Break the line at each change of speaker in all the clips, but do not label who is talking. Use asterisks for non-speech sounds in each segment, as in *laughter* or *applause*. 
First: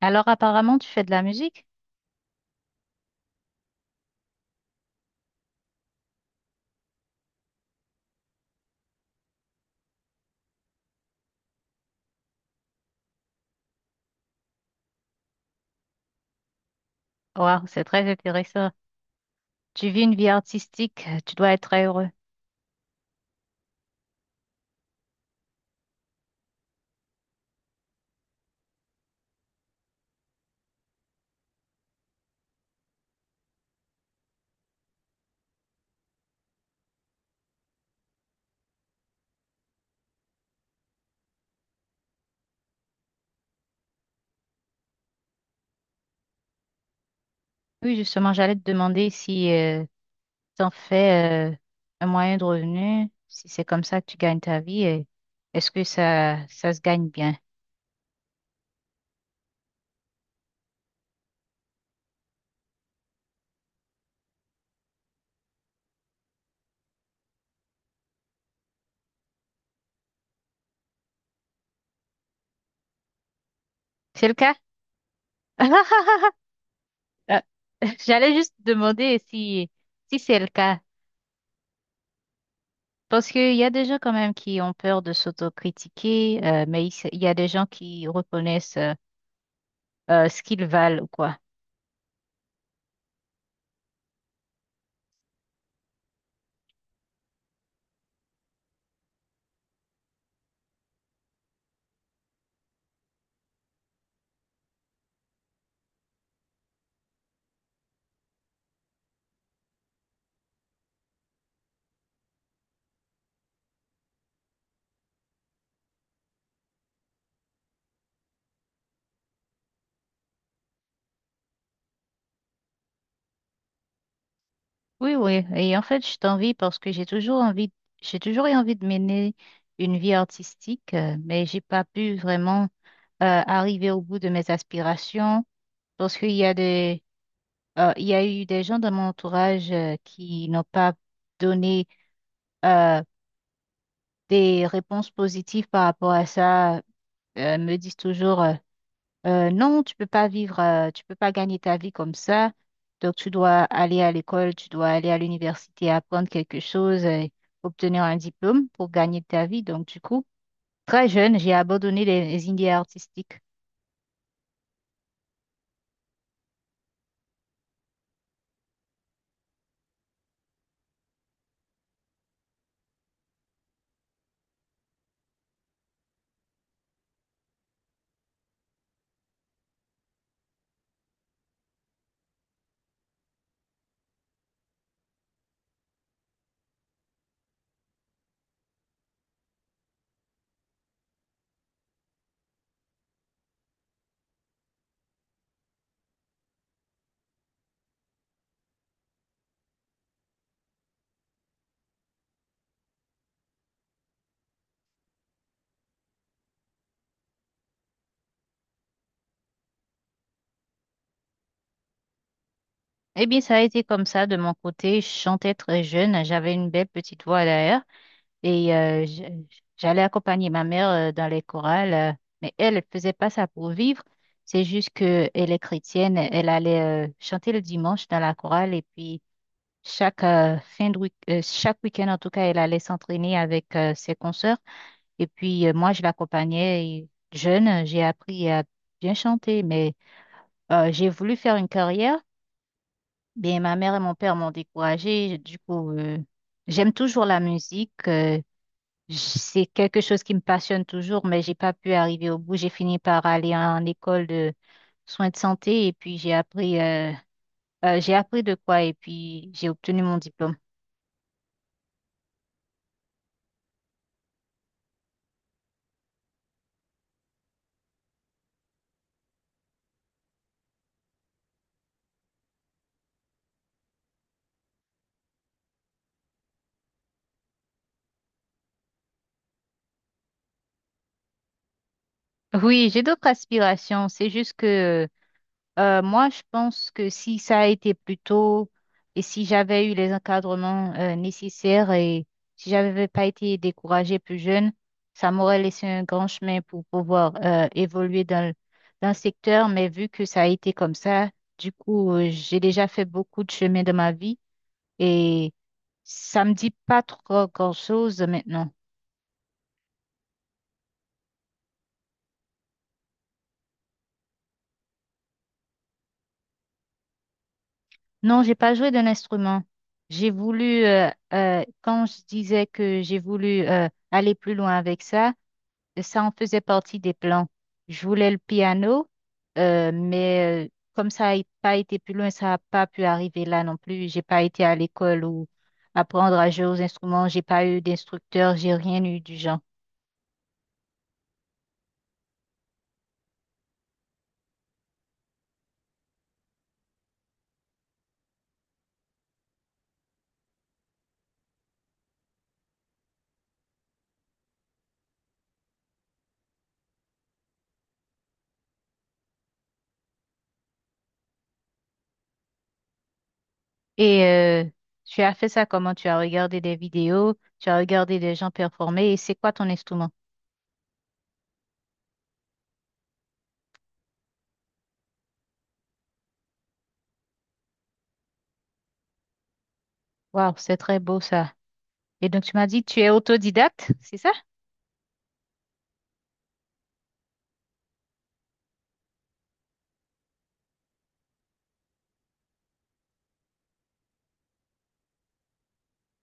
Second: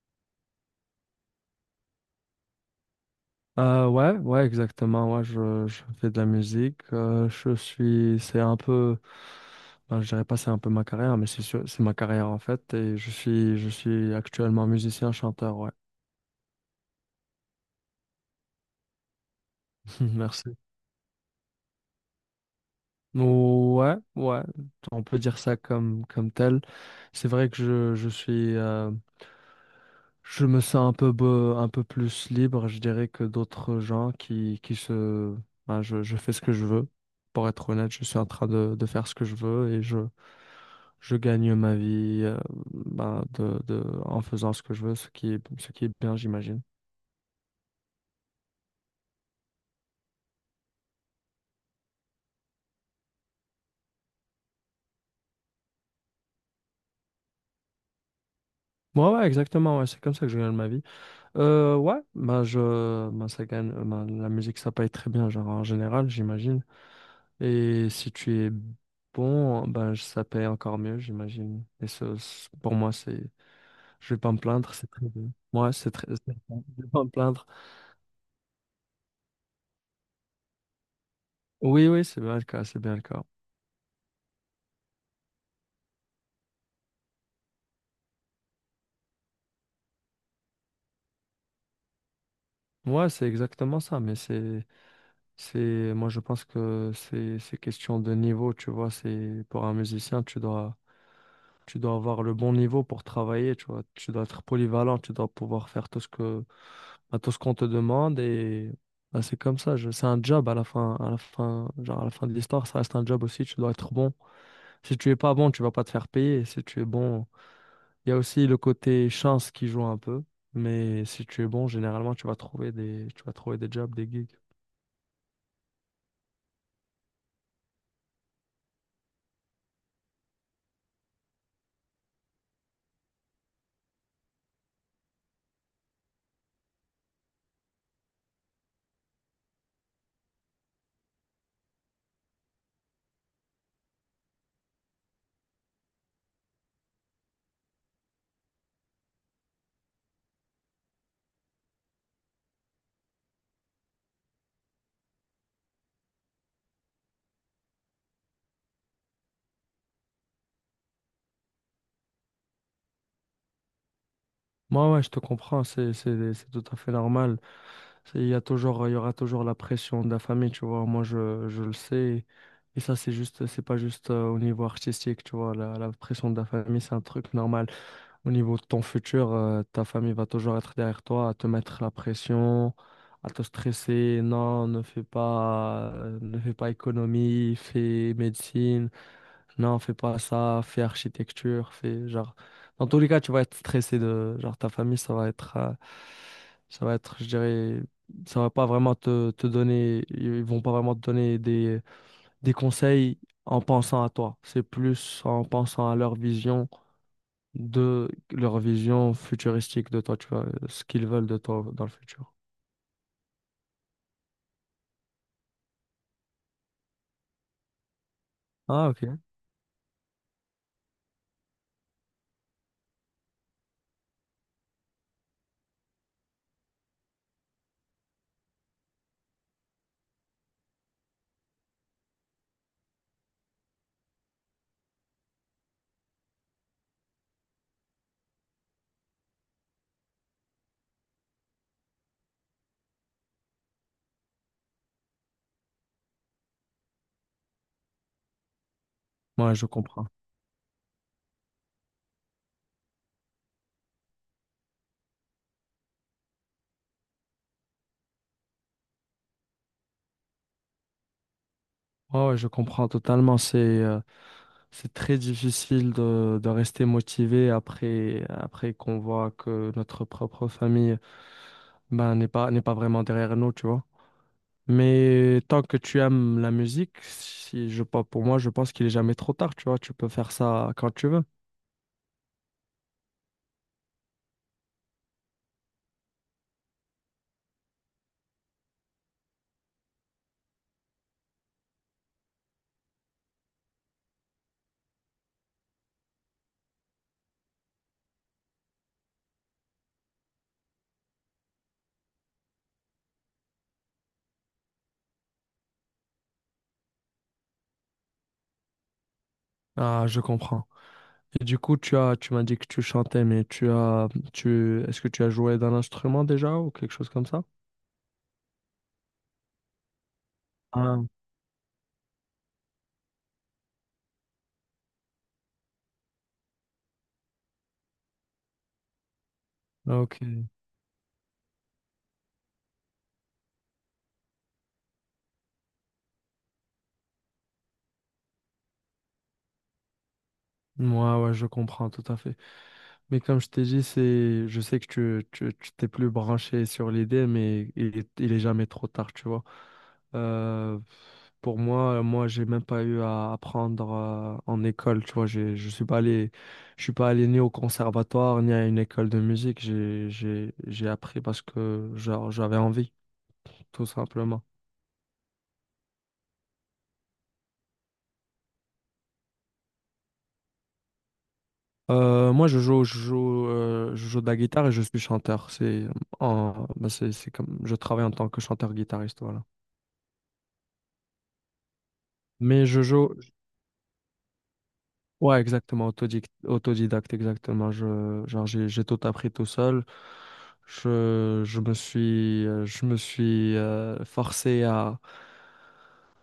Alors apparemment, tu fais de la musique?
Ouais, ouais, exactement. Ouais, je fais de la musique. Je suis, c'est un peu, ben, je dirais pas c'est un peu ma carrière, mais c'est ma carrière en fait. Je suis actuellement musicien, chanteur. Ouais,
Waouh, c'est très intéressant. Tu
*laughs*
vis une vie
merci.
artistique, tu dois être très heureux.
Ouais, ouais, on peut dire ça comme tel. C'est vrai que je suis, je me sens un peu, un peu plus libre, je dirais, que d'autres gens qui se... Ben, je fais ce que je veux. Pour être honnête, je suis en train de faire ce que je veux et je gagne ma vie, en faisant ce que je veux, ce qui est bien, j'imagine.
Oui, justement, j'allais te demander si tu en fais un moyen de revenu, si c'est comme ça que tu gagnes ta vie, et est-ce que ça se gagne bien?
Ouais, ouais, exactement, ouais, c'est comme ça que je gagne ma vie. Ouais, ben, je, ben, ça gagne, ben, La musique, ça paye très bien, genre, en général, j'imagine. Et si tu es bon, ça paye encore mieux, j'imagine. Et ça, c'est- pour moi, c'est, je vais
C'est
pas
le
me
cas?
plaindre, c'est très bien. Moi, c'est très, c'est-
*laughs*
Je vais pas me
Ah,
plaindre.
j'allais juste demander si, si c'est le cas.
Oui, oui, c'est bien le cas, c'est bien le cas.
Parce qu'il y a des gens quand même qui ont peur de s'autocritiquer, mais il y a des gens qui reconnaissent ce qu'ils valent ou quoi.
Moi, c'est exactement ça, mais moi, je pense que c'est question de niveau, tu vois. C'est pour un musicien, tu dois Tu dois avoir le bon niveau pour travailler, tu vois. Tu dois être polyvalent, tu dois pouvoir faire bah, tout ce qu'on te demande et bah, c'est comme ça. C'est un job à la fin, genre à la fin de l'histoire, ça reste un job aussi. Tu dois être bon. Si tu es pas bon, tu vas pas te faire payer. Et si tu es bon, il y a aussi le côté chance qui joue un peu. Mais si tu es bon, généralement, tu vas tu vas trouver des jobs, des gigs.
Oui, oui. Et en fait, je t'envie parce que j'ai toujours envie, j'ai toujours eu envie de mener une vie artistique, mais j'ai pas pu vraiment arriver au bout de mes aspirations parce qu'il y a il y a eu des gens dans mon entourage qui n'ont pas donné euh, des réponses positives par rapport à ça. Me disent toujours non, tu peux pas vivre, tu peux pas gagner ta vie comme ça. Donc, tu dois aller à l'école, tu dois aller à l'université, apprendre quelque chose, obtenir un diplôme pour gagner ta vie. Donc, du coup, très jeune, j'ai abandonné les idées artistiques.
Moi, ouais, je te comprends. C'est tout à fait normal. Il y a toujours, il y aura toujours la pression de la famille, tu vois. Moi, je le sais. Et ça, c'est juste, c'est pas juste au niveau artistique, tu vois. La pression de la famille, c'est un truc normal. Au niveau de ton futur, ta famille va toujours être derrière toi, à te mettre la pression, à te stresser. Non, ne fais pas économie, fais médecine. Non, fais pas ça, fais architecture, fais genre. Dans tous les cas, tu vas être stressé de genre ta famille, je dirais, ça va pas vraiment te, te donner, ils vont pas vraiment te donner des conseils en pensant à toi. C'est plus en pensant à leur vision de leur vision futuristique de toi, tu vois, ce qu'ils veulent de toi dans le futur.
Eh bien, ça a été comme ça de mon côté. Je chantais très jeune, j'avais une belle petite voix d'ailleurs, et
Ah, ok.
je- j'allais accompagner ma mère dans les chorales. Mais elle, elle faisait pas ça pour vivre. C'est juste que elle est chrétienne, elle allait chanter le dimanche dans la chorale et puis chaque chaque week-end, en tout cas, elle allait s'entraîner avec ses consoeurs. Et puis, moi, je l'accompagnais et jeune. J'ai appris à bien chanter, mais j'ai voulu faire une carrière. Mais ma mère et mon père m'ont découragée. Du coup, j'aime toujours la musique.
Moi,
C'est
je
quelque
comprends.
chose qui me passionne toujours, mais j'ai pas pu arriver au bout. J'ai fini par aller en école de soins de santé et puis j'ai appris de quoi et puis j'ai obtenu mon diplôme.
Ouais, ouais, je comprends totalement. C'est très difficile de rester motivé après, après qu'on voit que notre propre famille ben, n'est pas vraiment derrière nous, tu vois. Mais tant que tu aimes la musique, si je, pas- pour moi, je pense qu'il est jamais trop tard, tu vois. Tu peux faire ça quand tu veux.
Oui, j'ai d'autres aspirations. C'est juste que moi, je pense que si ça a été plus tôt et si j'avais eu les encadrements nécessaires et si j'avais pas été découragée plus jeune, ça m'aurait laissé un grand chemin pour pouvoir évoluer dans le secteur. Mais vu que ça a été comme ça, du coup, j'ai déjà fait beaucoup de chemin de ma vie et ça me dit pas trop grand-chose maintenant.
Ah, je comprends. Et du coup, tu m'as dit que tu chantais, est-ce que tu as joué d'un instrument déjà ou quelque chose comme ça?
Non, j'ai pas joué d'un instrument. J'ai voulu,
Ah,
quand je disais que j'ai voulu aller plus loin avec ça, ça en faisait partie des plans. Je voulais le piano, euh,
ok.
mais euh, comme ça n'a pas été plus loin, ça n'a pas pu arriver là non plus. J'ai pas été à l'école ou apprendre à jouer aux instruments. J'ai pas eu d'instructeur, j'ai rien eu du genre.
Moi, ouais, ouais, je comprends tout à fait. Mais comme je t'ai dit, c'est, je sais que tu t'es plus branché sur l'idée, mais il est jamais trop tard, tu vois. Euh, Moi, j'ai même pas eu à apprendre en école, tu vois. Je suis pas allé, je suis pas allé ni au conservatoire ni à une école de musique. J'ai appris parce que genre, j'avais envie, tout
Et
simplement.
tu as fait ça comment? Tu as regardé des vidéos, tu as regardé des gens performer. Et c'est quoi ton instrument?
Moi, je joue, je joue, Je joue de la guitare et je suis chanteur. C'est en, bah, c'est comme, Je travaille en tant que chanteur-guitariste, voilà.
Waouh, c'est très beau ça. Et donc, tu
Mais
m'as
je
dit que tu es
joue,
autodidacte, c'est ça?
Ouais, exactement, autodidacte, exactement. J'ai tout appris tout seul. Je me suis forcé à,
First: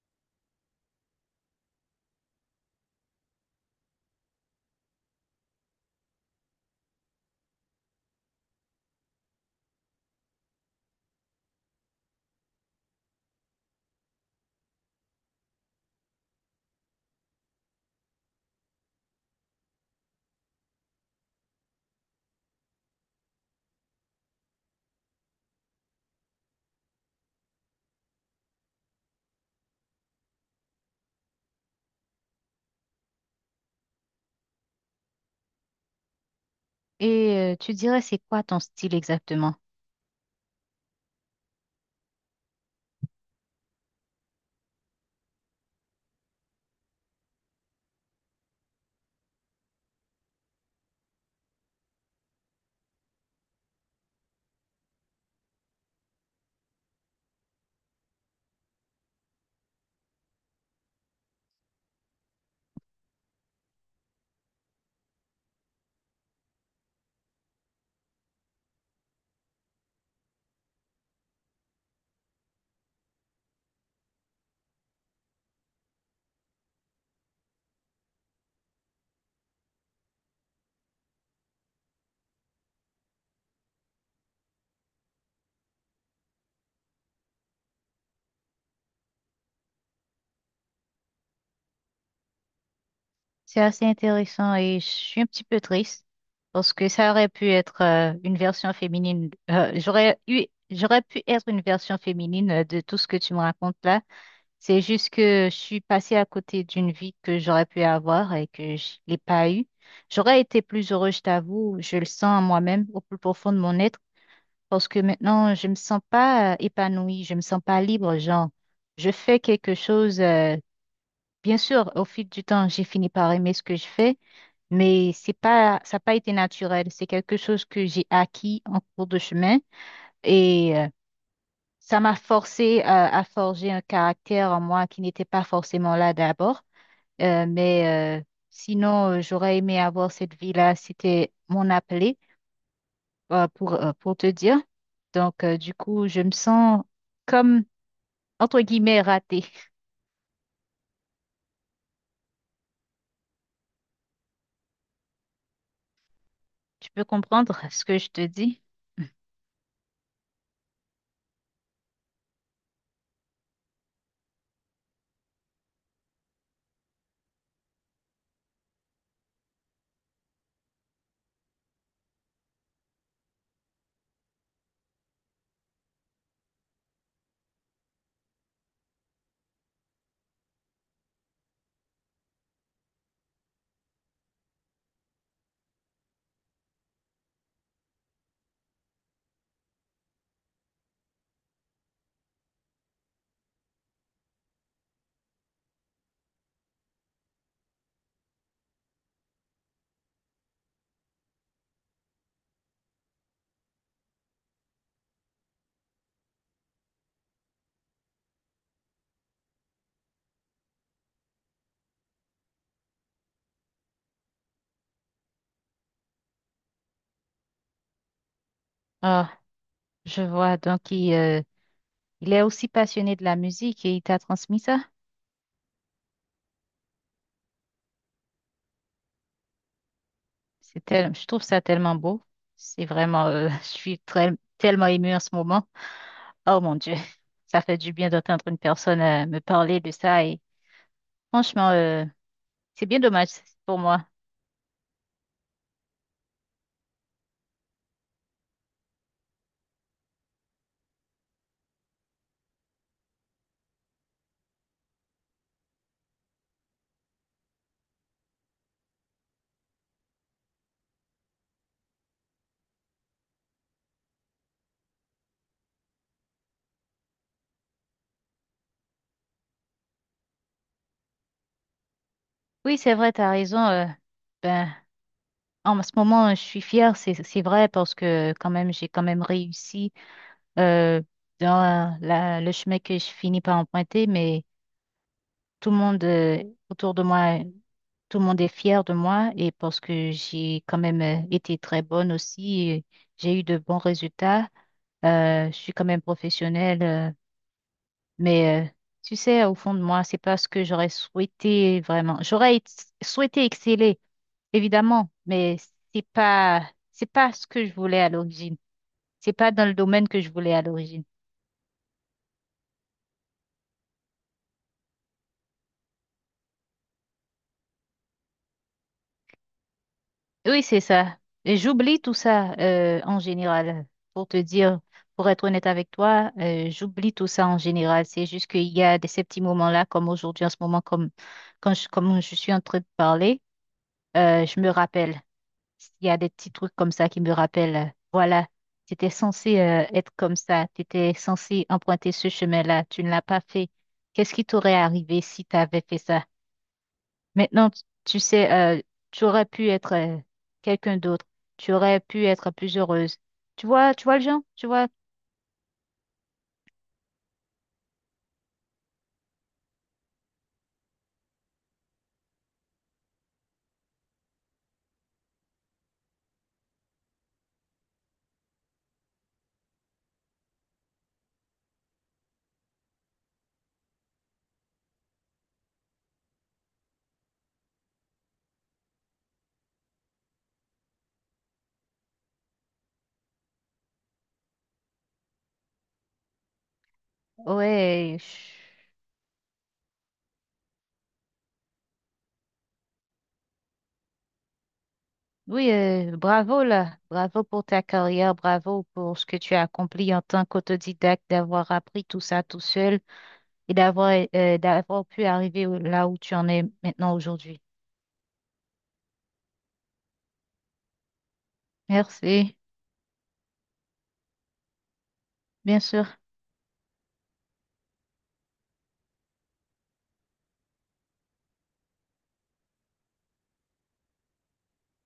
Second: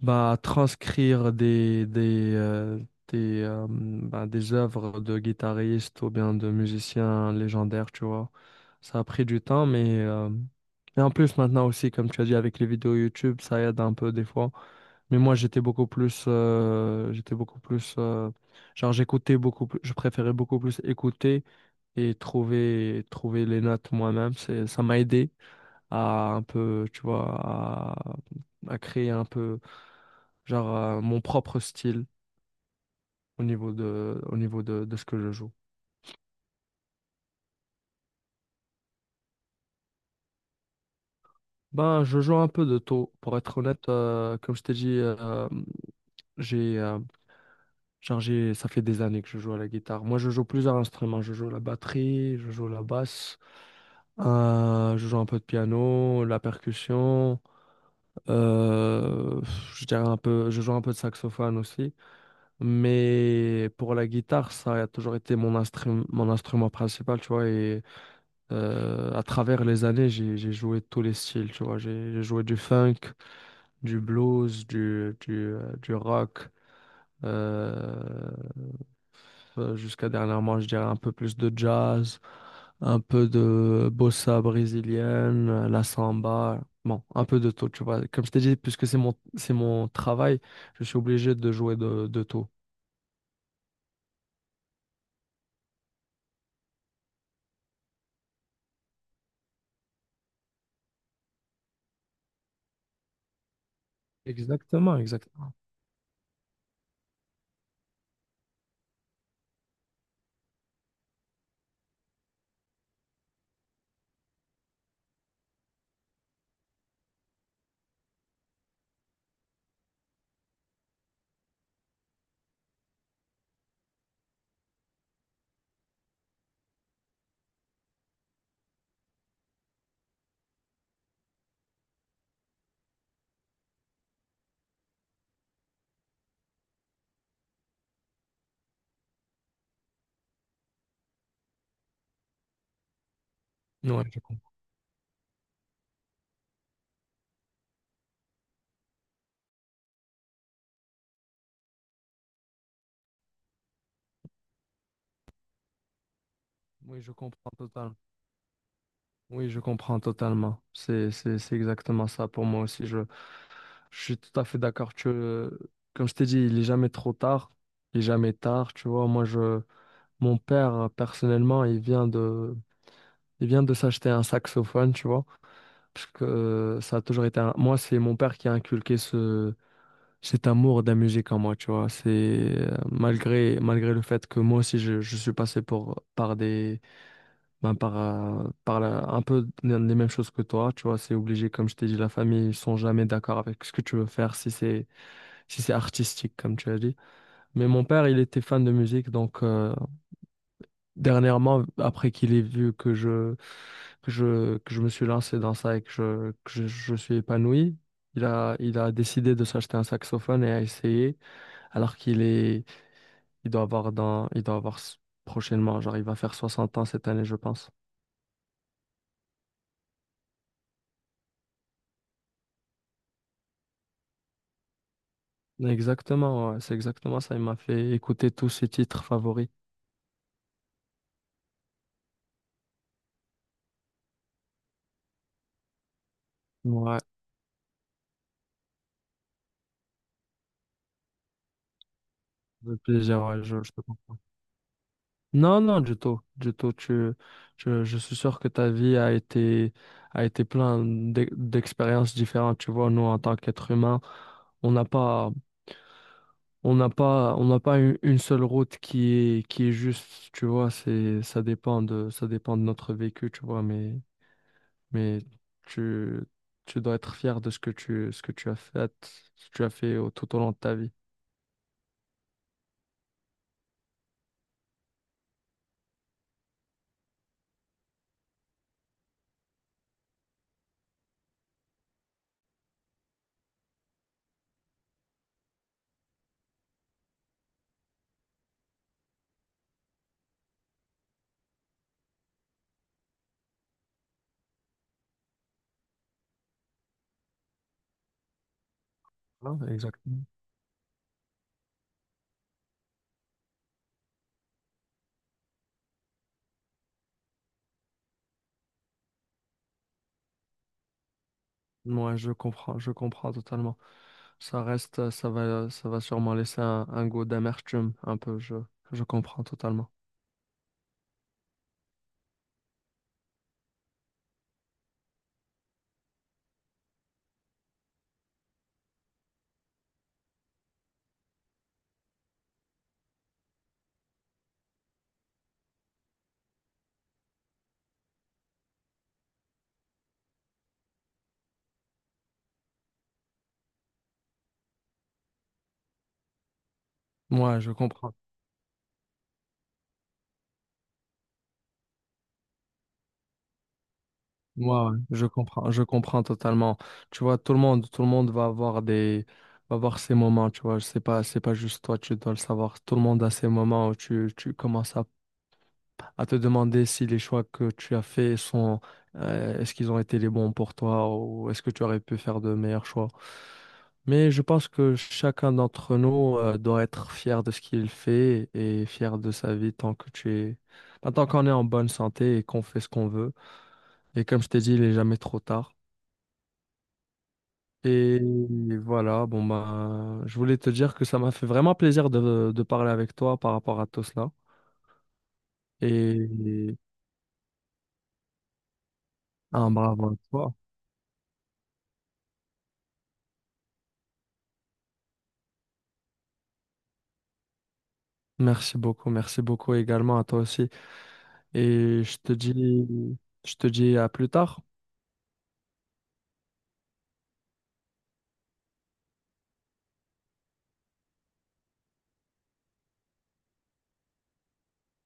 bah, transcrire bah, des œuvres de guitaristes ou bien de musiciens légendaires, tu vois. Ça a pris du temps, et en plus maintenant aussi, comme tu as dit, avec les vidéos YouTube, ça aide un peu des fois. Mais moi, j'étais beaucoup plus, j'écoutais beaucoup plus, je préférais beaucoup plus écouter et trouver les notes moi-même. Ça m'a aidé à un peu, tu vois, à, à créer un peu, mon propre style au niveau de ce que je joue.
Et tu dirais, c'est quoi ton style exactement?
Ben, je joue un peu de tout. Pour être honnête, comme je t'ai dit, j'ai, euh, ça fait des années que je joue à la guitare. Moi, je joue plusieurs instruments. Je joue la batterie, je joue la basse, je joue un peu de piano, la percussion, euh, je joue un peu de saxophone aussi. Mais pour la guitare, ça a toujours été mon mon instrument principal, tu vois. Et à travers les années, j'ai joué tous les styles, tu vois. J'ai joué du funk, du blues, du rock, euh, jusqu'à dernièrement, je dirais un peu plus de jazz, un peu de bossa brésilienne, la samba. Bon, un peu de tout, tu vois. Comme je t'ai dit, puisque c'est mon travail, je suis obligé de jouer de tout.
C'est assez intéressant et je suis un petit peu triste parce que ça aurait pu être une version féminine. J'aurais eu, j'aurais pu être une version féminine de tout ce que tu me racontes là. C'est
Exactement,
juste que
exactement.
je suis passée à côté d'une vie que j'aurais pu avoir et que je l'ai pas eue. J'aurais été plus heureuse, je t'avoue, je le sens en moi-même, au plus profond de mon être. Parce que maintenant, je me sens pas épanouie, je me sens pas libre, genre, je fais quelque chose, bien sûr, au fil du temps, j'ai fini par aimer ce que je fais, mais c'est pas, ça n'a pas été naturel, c'est quelque chose que j'ai acquis en cours de chemin et ça m'a forcé à forger un caractère en moi qui n'était pas forcément là d'abord, Euh, mais euh, sinon, j'aurais aimé avoir cette vie-là, c'était mon appelé.
Oui,
Pour
je
te
comprends.
dire. Donc, du coup, je me sens comme, entre guillemets, ratée. Tu
Oui,
peux
je comprends
comprendre ce que
totalement.
je te dis?
Oui, je comprends totalement. C'est exactement ça pour moi aussi. Je suis tout à fait d'accord. Comme je t'ai dit, il est jamais trop tard. Il est jamais tard. Tu vois, mon père, personnellement, il vient de s'acheter un saxophone, tu vois. Parce que ça a toujours été un... Moi, c'est mon père qui a inculqué ce... cet amour de la musique en moi, tu vois. C'est Malgré, malgré le fait que moi aussi, je suis passé pour... par des... ben, un peu les mêmes choses que toi, tu vois, c'est obligé, comme je t'ai dit, la famille, ils sont jamais d'accord avec ce que tu veux faire si c'est si c'est artistique, comme tu as dit. Mais mon père, il était fan de musique, donc dernièrement, après qu'il ait vu que je me suis lancé dans ça et je suis épanoui, il a décidé de s'acheter un saxophone et a essayé, alors qu'il est il doit avoir prochainement, genre il va faire 60 ans cette année, je pense.
Ah, je vois. Donc, il est aussi passionné de la musique et il t'a transmis ça.
Exactement, ouais, c'est exactement ça. Il m'a fait écouter tous ses titres favoris.
Je trouve ça tellement beau. C'est vraiment, *laughs* je suis très, tellement émue en ce moment. Oh mon Dieu,
Ouais,
*laughs* ça fait du bien d'entendre une personne me parler de ça et franchement,
le
c'est bien
plaisir,
dommage
ouais, je
pour
te
moi.
comprends. Non, non, du tout, du tout. Je suis sûr que ta vie a été plein d'expériences différentes. Tu vois, nous, en tant qu'êtres humains, on n'a pas, on n'a pas une seule route qui est juste. Tu vois, c'est, ça dépend ça dépend de notre vécu. Tu vois, mais tu, tu dois être fier de ce que ce que tu as fait, ce que tu as fait tout au long de ta vie.
Oui, c'est vrai, t'as raison. Ben, en ce moment, je suis fière, c'est vrai parce que quand même, j'ai quand même réussi euh, dans le chemin que je finis par emprunter, mais tout le monde autour de moi, tout le monde est fier de moi et parce que j'ai quand même été très bonne aussi, et j'ai eu de bons résultats. Je suis quand même professionnelle. Mais euh, Tu sais, au
Hein,
fond de moi, c'est
exactement.
pas ce que j'aurais souhaité vraiment. Souhaité exceller, évidemment, mais c'est pas c'est pas ce que je voulais à l'origine. C'est pas dans le domaine que je voulais à l'origine.
Moi, je comprends totalement. Ça va sûrement laisser un goût d'amertume, un peu. Je comprends totalement.
Oui, c'est ça. Et j'oublie tout ça en général. Pour te dire, pour être honnête avec toi, j'oublie tout ça en général. C'est juste qu'il y a des, ces petits moments-là, comme aujourd'hui en ce moment, comme je suis en train de parler, je me rappelle. Il y a des petits trucs comme ça qui me rappellent, voilà, tu étais censé être comme ça, tu étais censé emprunter ce chemin-là, tu ne l'as pas fait. Qu'est-ce qui t'aurait arrivé si tu avais fait ça?
Moi,
Maintenant,
je
tu
comprends.
tu sais, tu aurais pu être quelqu'un d'autre, tu aurais pu être plus heureuse. Tu vois le genre, tu vois,
Moi, ouais, je comprends totalement. Tu vois, tout le monde va avoir va avoir ces moments. Tu vois, c'est pas juste toi, tu dois le savoir. Tout le monde a ces moments où tu commences à te demander si les choix que tu as faits sont, est-ce qu'ils ont été les bons pour toi ou est-ce que tu aurais pu faire de meilleurs choix. Mais je pense que chacun d'entre nous, doit être fier de ce qu'il fait et fier de sa vie tant que bah, tant qu'on est en bonne santé et qu'on fait ce qu'on veut. Et comme je t'ai dit, il n'est jamais trop tard.
ouais,
Et
je-
voilà, bon bah, je voulais te dire que ça m'a fait vraiment plaisir de parler avec toi par rapport à tout cela.
oui, bravo
Et
là, bravo pour ta carrière, bravo pour ce que tu as
un bravo à
accompli en tant
toi.
qu'autodidacte, d'avoir appris tout ça tout seul et d'avoir là où tu en es maintenant aujourd'hui.
Merci beaucoup également à toi aussi. Et
Merci,
je te dis à plus tard.
bien sûr.